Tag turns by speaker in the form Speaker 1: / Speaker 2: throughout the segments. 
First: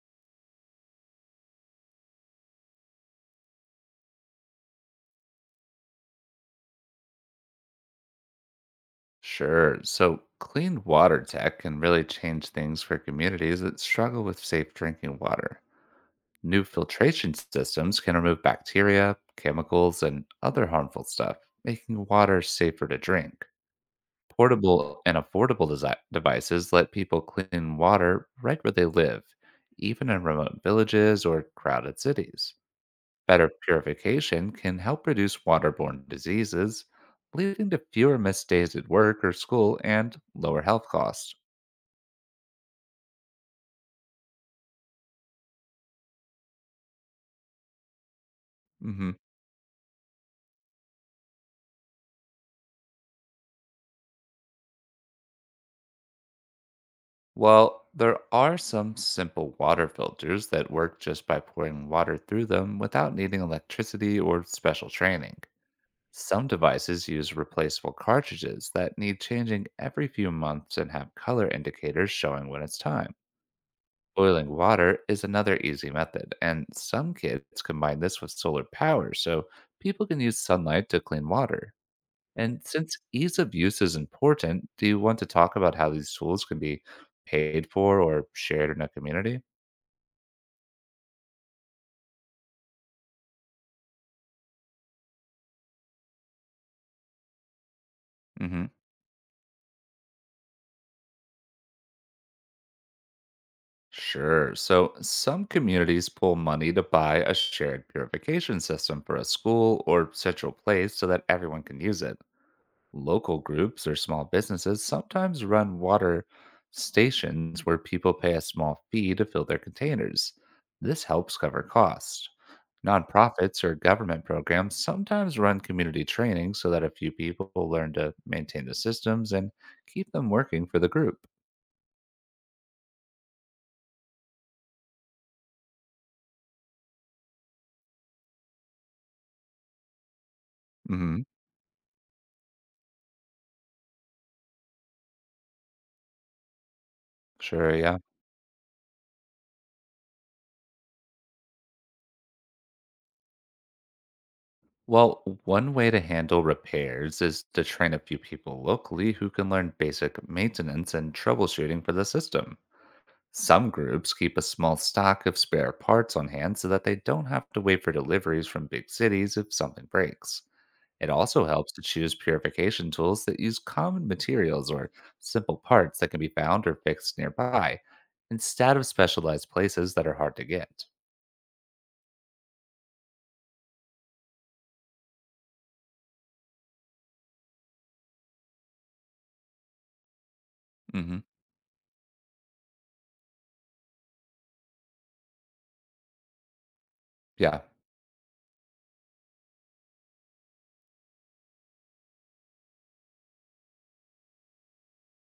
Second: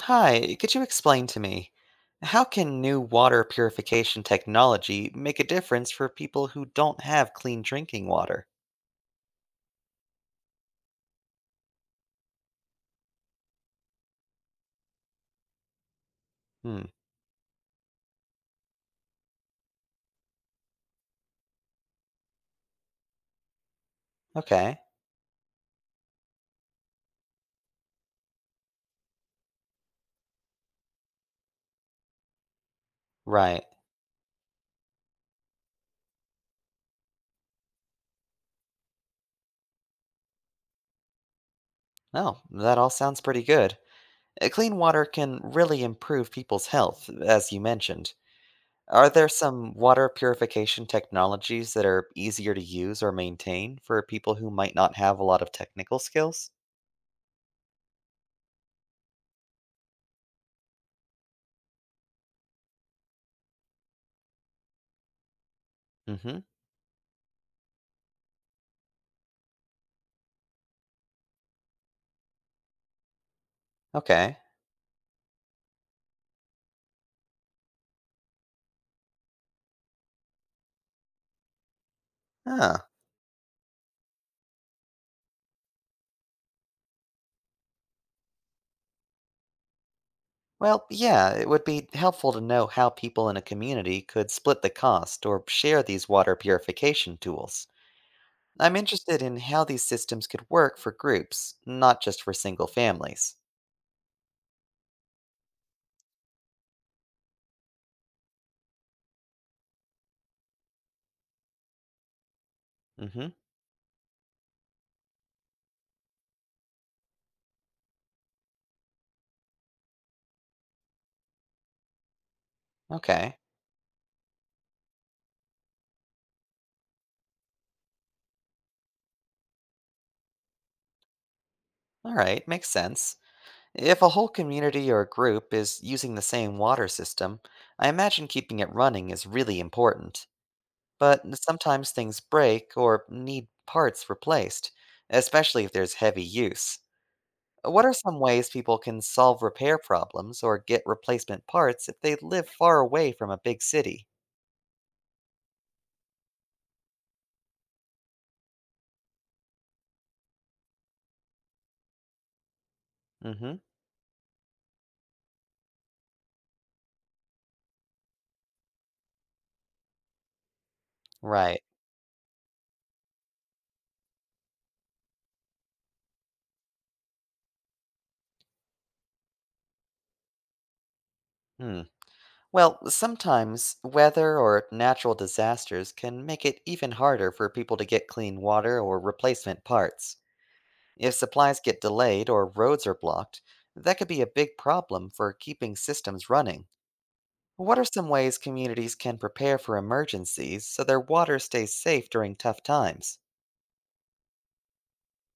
Speaker 1: Hi, could you explain to me how can new water purification technology make a difference for people who don't have clean drinking water?
Speaker 2: Sure. So, clean water tech can really change things for communities that struggle with safe drinking water. New
Speaker 1: Hmm,
Speaker 2: filtration systems can remove bacteria, chemicals, and other harmful stuff, making water safer to drink.
Speaker 1: okay,
Speaker 2: Portable and affordable devices let people clean water right where they live, even in remote villages or crowded cities. Better
Speaker 1: right.
Speaker 2: purification can help reduce waterborne diseases, leading to fewer missed days at work or school and lower health costs.
Speaker 1: No, that all sounds pretty good. Clean water can really improve people's health, as you mentioned. Are
Speaker 2: Hmm.
Speaker 1: there some water purification technologies that are easier to use or maintain for people who might not have a lot of technical skills?
Speaker 2: Well, there are some simple water filters that work just by pouring water through them without needing electricity or special training.
Speaker 1: Mm hmm,
Speaker 2: Some devices use replaceable cartridges that need changing every few months and have color indicators showing when it's time.
Speaker 1: okay.
Speaker 2: Boiling water is another easy method, and some kits combine this with solar power so people can use sunlight to clean water. And
Speaker 1: Huh.
Speaker 2: since ease of use is important, do you want to talk about how these tools can be paid for or shared in a community?
Speaker 1: Well, yeah, it would be helpful to know how people in a community could split the cost or share these water purification tools.
Speaker 2: Hmm.
Speaker 1: I'm interested in how these systems could work for groups, not just for single families.
Speaker 2: Sure. So some communities pull money to buy a shared purification system for a school or central place so that everyone can use it.
Speaker 1: Hmm.
Speaker 2: Local groups or small businesses sometimes run water stations where people pay a small fee to fill their containers. This helps cover costs.
Speaker 1: Okay.
Speaker 2: Nonprofits or government programs sometimes run community training so that a few people learn to maintain the systems and keep them working for the group.
Speaker 1: All right, makes sense. If a whole community or group is using the same water system, I imagine keeping it running is really important.
Speaker 2: Hmm.
Speaker 1: But sometimes things break or need parts replaced, especially if there's heavy use.
Speaker 2: Sure,
Speaker 1: What are
Speaker 2: yeah.
Speaker 1: some ways people can solve repair problems or get replacement parts if they live far away from a big city?
Speaker 2: Well, one way to handle repairs is to train a few people locally who can learn basic maintenance and troubleshooting for the system.
Speaker 1: Hmm.
Speaker 2: Some groups keep a small stock of spare parts on hand so that they don't have to wait for deliveries from big cities if something breaks. It also
Speaker 1: Right.
Speaker 2: helps to choose purification tools that use common materials or simple parts that can be found or fixed nearby instead of specialized places that are hard to get.
Speaker 1: Hmm. Well, sometimes weather or natural disasters can make it even harder for people to get clean water or replacement parts. If
Speaker 2: Hmm.
Speaker 1: supplies get delayed or roads are blocked, that could be a big problem for keeping systems running.
Speaker 2: Yeah.
Speaker 1: What are some ways communities can prepare for emergencies so their water stays safe during tough times?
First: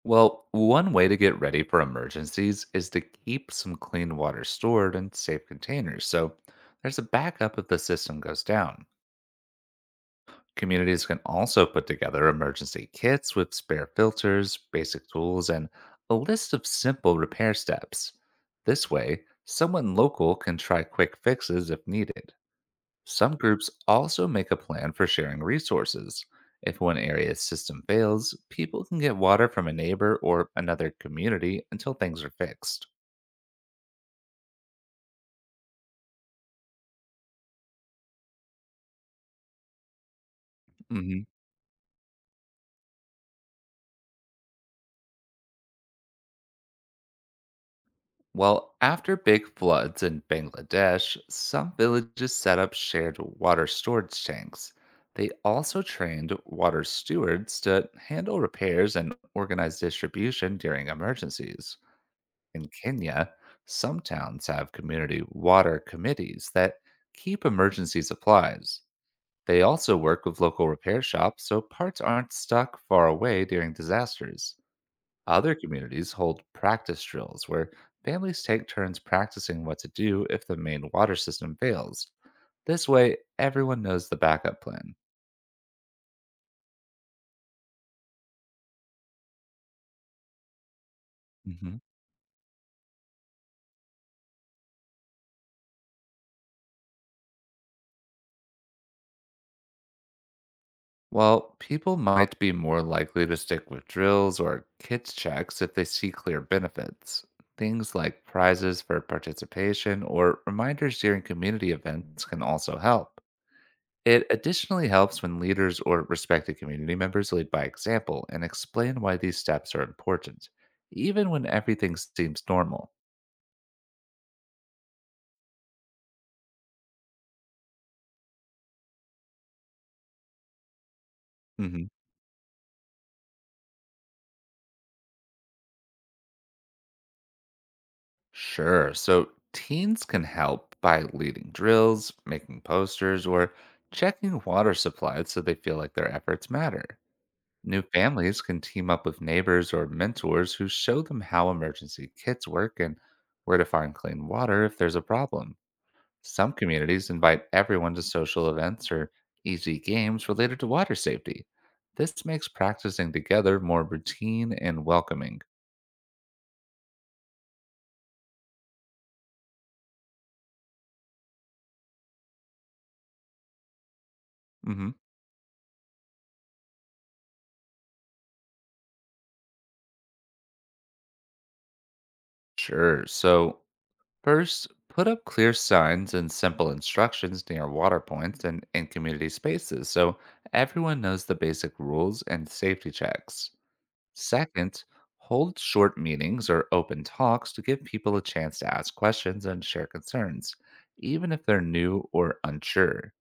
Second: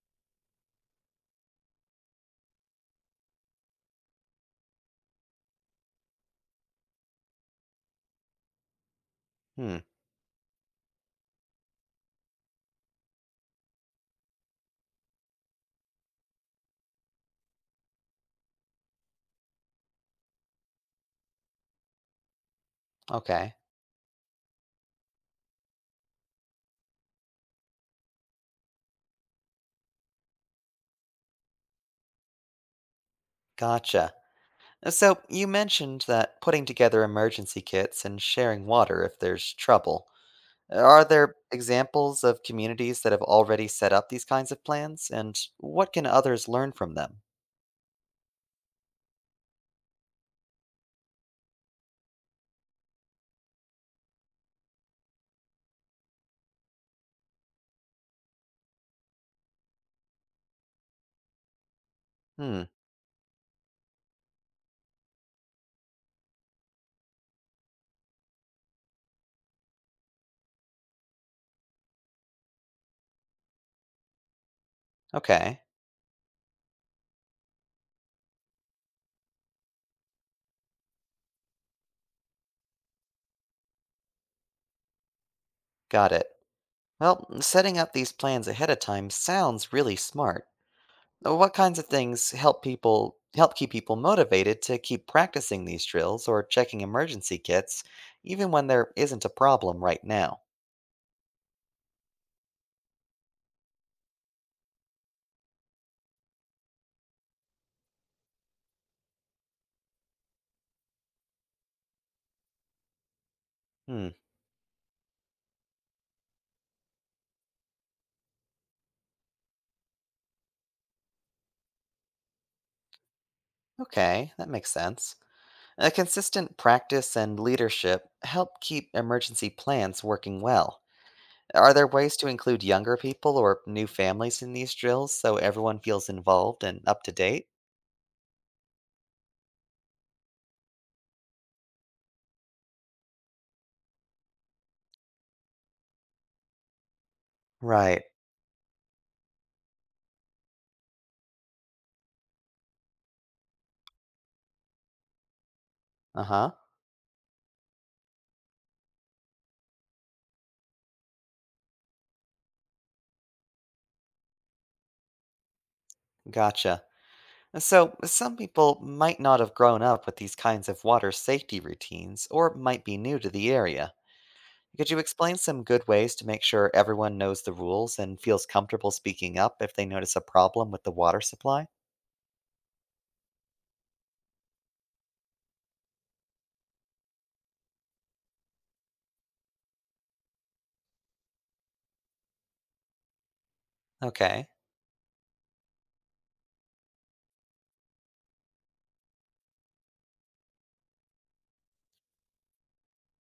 Speaker 2: Well, one way to get ready for emergencies is to keep some clean water stored in safe containers so there's a backup if the system goes down.
Speaker 1: Hmm,
Speaker 2: Communities can also put together emergency kits with spare filters, basic tools, and a list of simple repair steps. This way, someone local can try quick fixes if needed. Some
Speaker 1: okay.
Speaker 2: groups also make a plan for sharing resources. If one area's system fails, people can get water from a neighbor or another community until things are fixed.
Speaker 1: Gotcha. So, you mentioned that putting together emergency kits and sharing water if there's trouble. Are
Speaker 2: Mhm.
Speaker 1: there examples of communities that have already set up these kinds of plans, and what can others learn from them?
Speaker 2: Well, after big floods in Bangladesh, some villages set up shared water storage tanks. They also trained water stewards to handle repairs and organize distribution during emergencies.
Speaker 1: Hmm,
Speaker 2: In Kenya, some towns have community water committees that keep emergency supplies. They also work with local repair shops so parts aren't stuck far away during disasters. Other
Speaker 1: okay,
Speaker 2: communities hold practice drills where families take turns practicing what to do if the main water system fails. This way, everyone knows the backup plan.
Speaker 1: got it. Well, setting up these plans ahead of time sounds really smart. What
Speaker 2: Hmm.
Speaker 1: kinds of things help people help keep people motivated to keep practicing these drills or checking emergency kits even when there isn't a problem right now?
Speaker 2: While people might be more likely to stick with drills or kids checks if they see clear benefits, things like prizes for participation or reminders during community events can also help.
Speaker 1: Hmm.
Speaker 2: It additionally helps when leaders or respected community members lead by example and explain why these steps are important, even when everything seems normal.
Speaker 1: Okay, that makes sense. A consistent practice and leadership help keep emergency plans working well. Are
Speaker 2: Hmm.
Speaker 1: there ways to include younger people or new families in these drills so everyone feels involved and up to date?
Speaker 2: Sure, so teens can help by leading drills, making posters, or checking water supplies so they feel like their efforts matter. New
Speaker 1: Right.
Speaker 2: families can team up with neighbors or mentors who show them how emergency kits work and where to find clean water if there's a problem.
Speaker 1: Uh huh.
Speaker 2: Some communities invite everyone to social events or easy games related to water safety. This makes practicing together more routine and welcoming.
Speaker 1: Gotcha. So, some people might not have grown up with these kinds of water safety routines or might be new to the area. Could
Speaker 2: Hmm.
Speaker 1: you explain some good ways to make sure everyone knows the rules and feels comfortable speaking up if they notice a problem with the water supply?
Speaker 2: Sure. So, first, put up clear signs and simple instructions near water points and in community spaces so everyone knows the basic rules and safety checks.
Speaker 1: Okay.
Speaker 2: Second, hold short meetings or open talks to give people a chance to ask questions and share concerns, even if they're new or unsure.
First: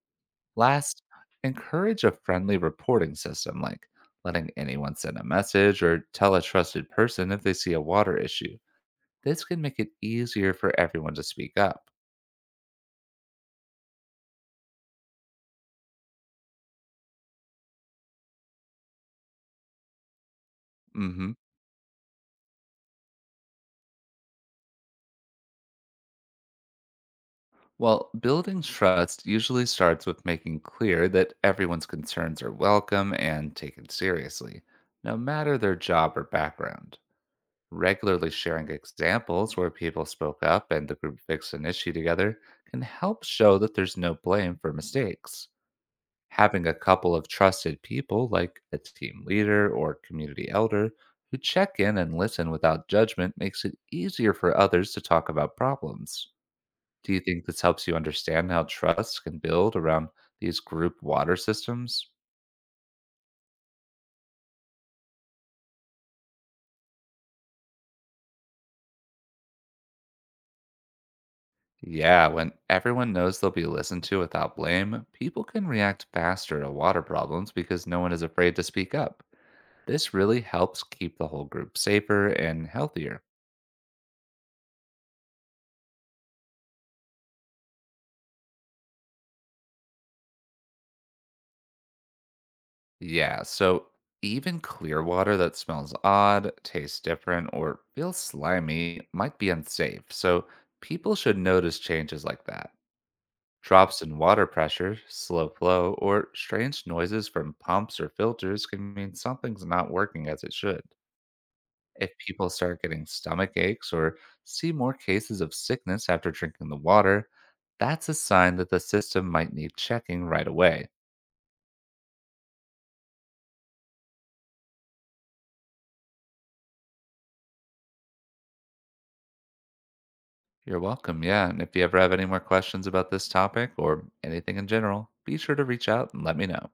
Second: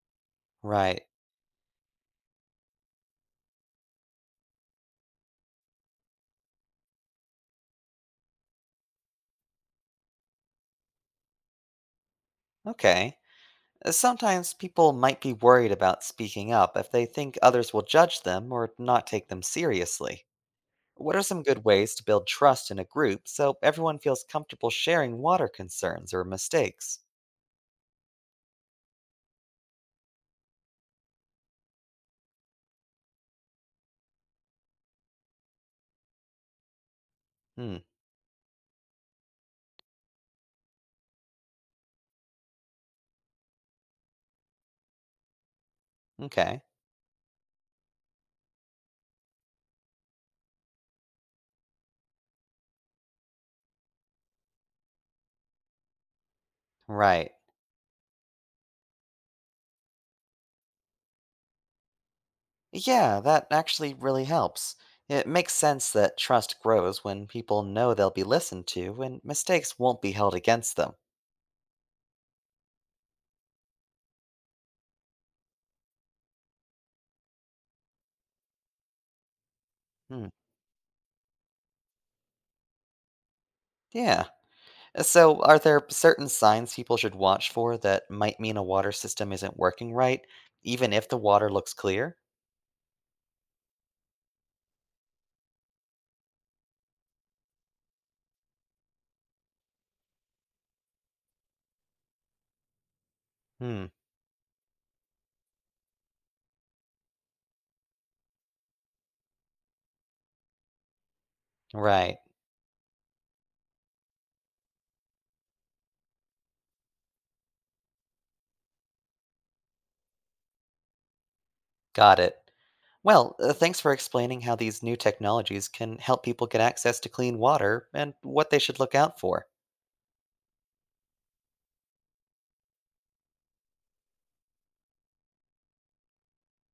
Speaker 1: Right.
Speaker 2: Last, encourage a friendly reporting system like letting anyone send a message or tell a trusted person if they see a water issue. This can make it easier for everyone to speak up.
Speaker 1: Okay. Sometimes people might be worried about speaking up if they think others will judge them or not take them seriously. What are
Speaker 2: Mhm.
Speaker 1: some good ways to build trust in a group so everyone feels comfortable sharing water concerns or mistakes?
Speaker 2: Well, building trust usually starts with making clear that everyone's concerns are welcome and taken seriously, no matter their job or background.
Speaker 1: Hmm.
Speaker 2: Regularly sharing examples where people spoke up and the group fixed an issue together can help show that there's no blame for mistakes.
Speaker 1: Okay.
Speaker 2: Having a couple of trusted people, like a team leader or community elder, who check in and listen without judgment makes it easier for others to talk about problems. Do you
Speaker 1: Right.
Speaker 2: think this helps you understand how trust can build around these group water systems?
Speaker 1: Yeah, that actually really helps. It makes sense that trust grows when people know they'll be listened to and mistakes won't be held against them.
Speaker 2: Yeah, when everyone knows they'll be listened to without blame, people can react faster to water problems because no one is afraid to speak up. This
Speaker 1: Hmm.
Speaker 2: really helps keep the whole group safer and healthier.
Speaker 1: Yeah. So, are there certain signs people should watch for that might mean a water system isn't working right, even if the water looks clear?
Speaker 2: Yeah, so even clear water that smells odd, tastes different, or feels slimy might be unsafe, so people should notice changes like that.
Speaker 1: Hmm,
Speaker 2: Drops in water pressure, slow flow, or strange noises from pumps or filters can mean something's not working as it should. If
Speaker 1: right.
Speaker 2: people start getting stomach aches or see more cases of sickness after drinking the water, that's a sign that the system might need checking right away.
Speaker 1: Got it. Well, thanks for explaining how these new technologies can help people get access to clean water and what they should look out for.
Speaker 2: You're welcome, yeah. And if you ever have any more questions about this topic or anything in general, be sure to reach out and let me know.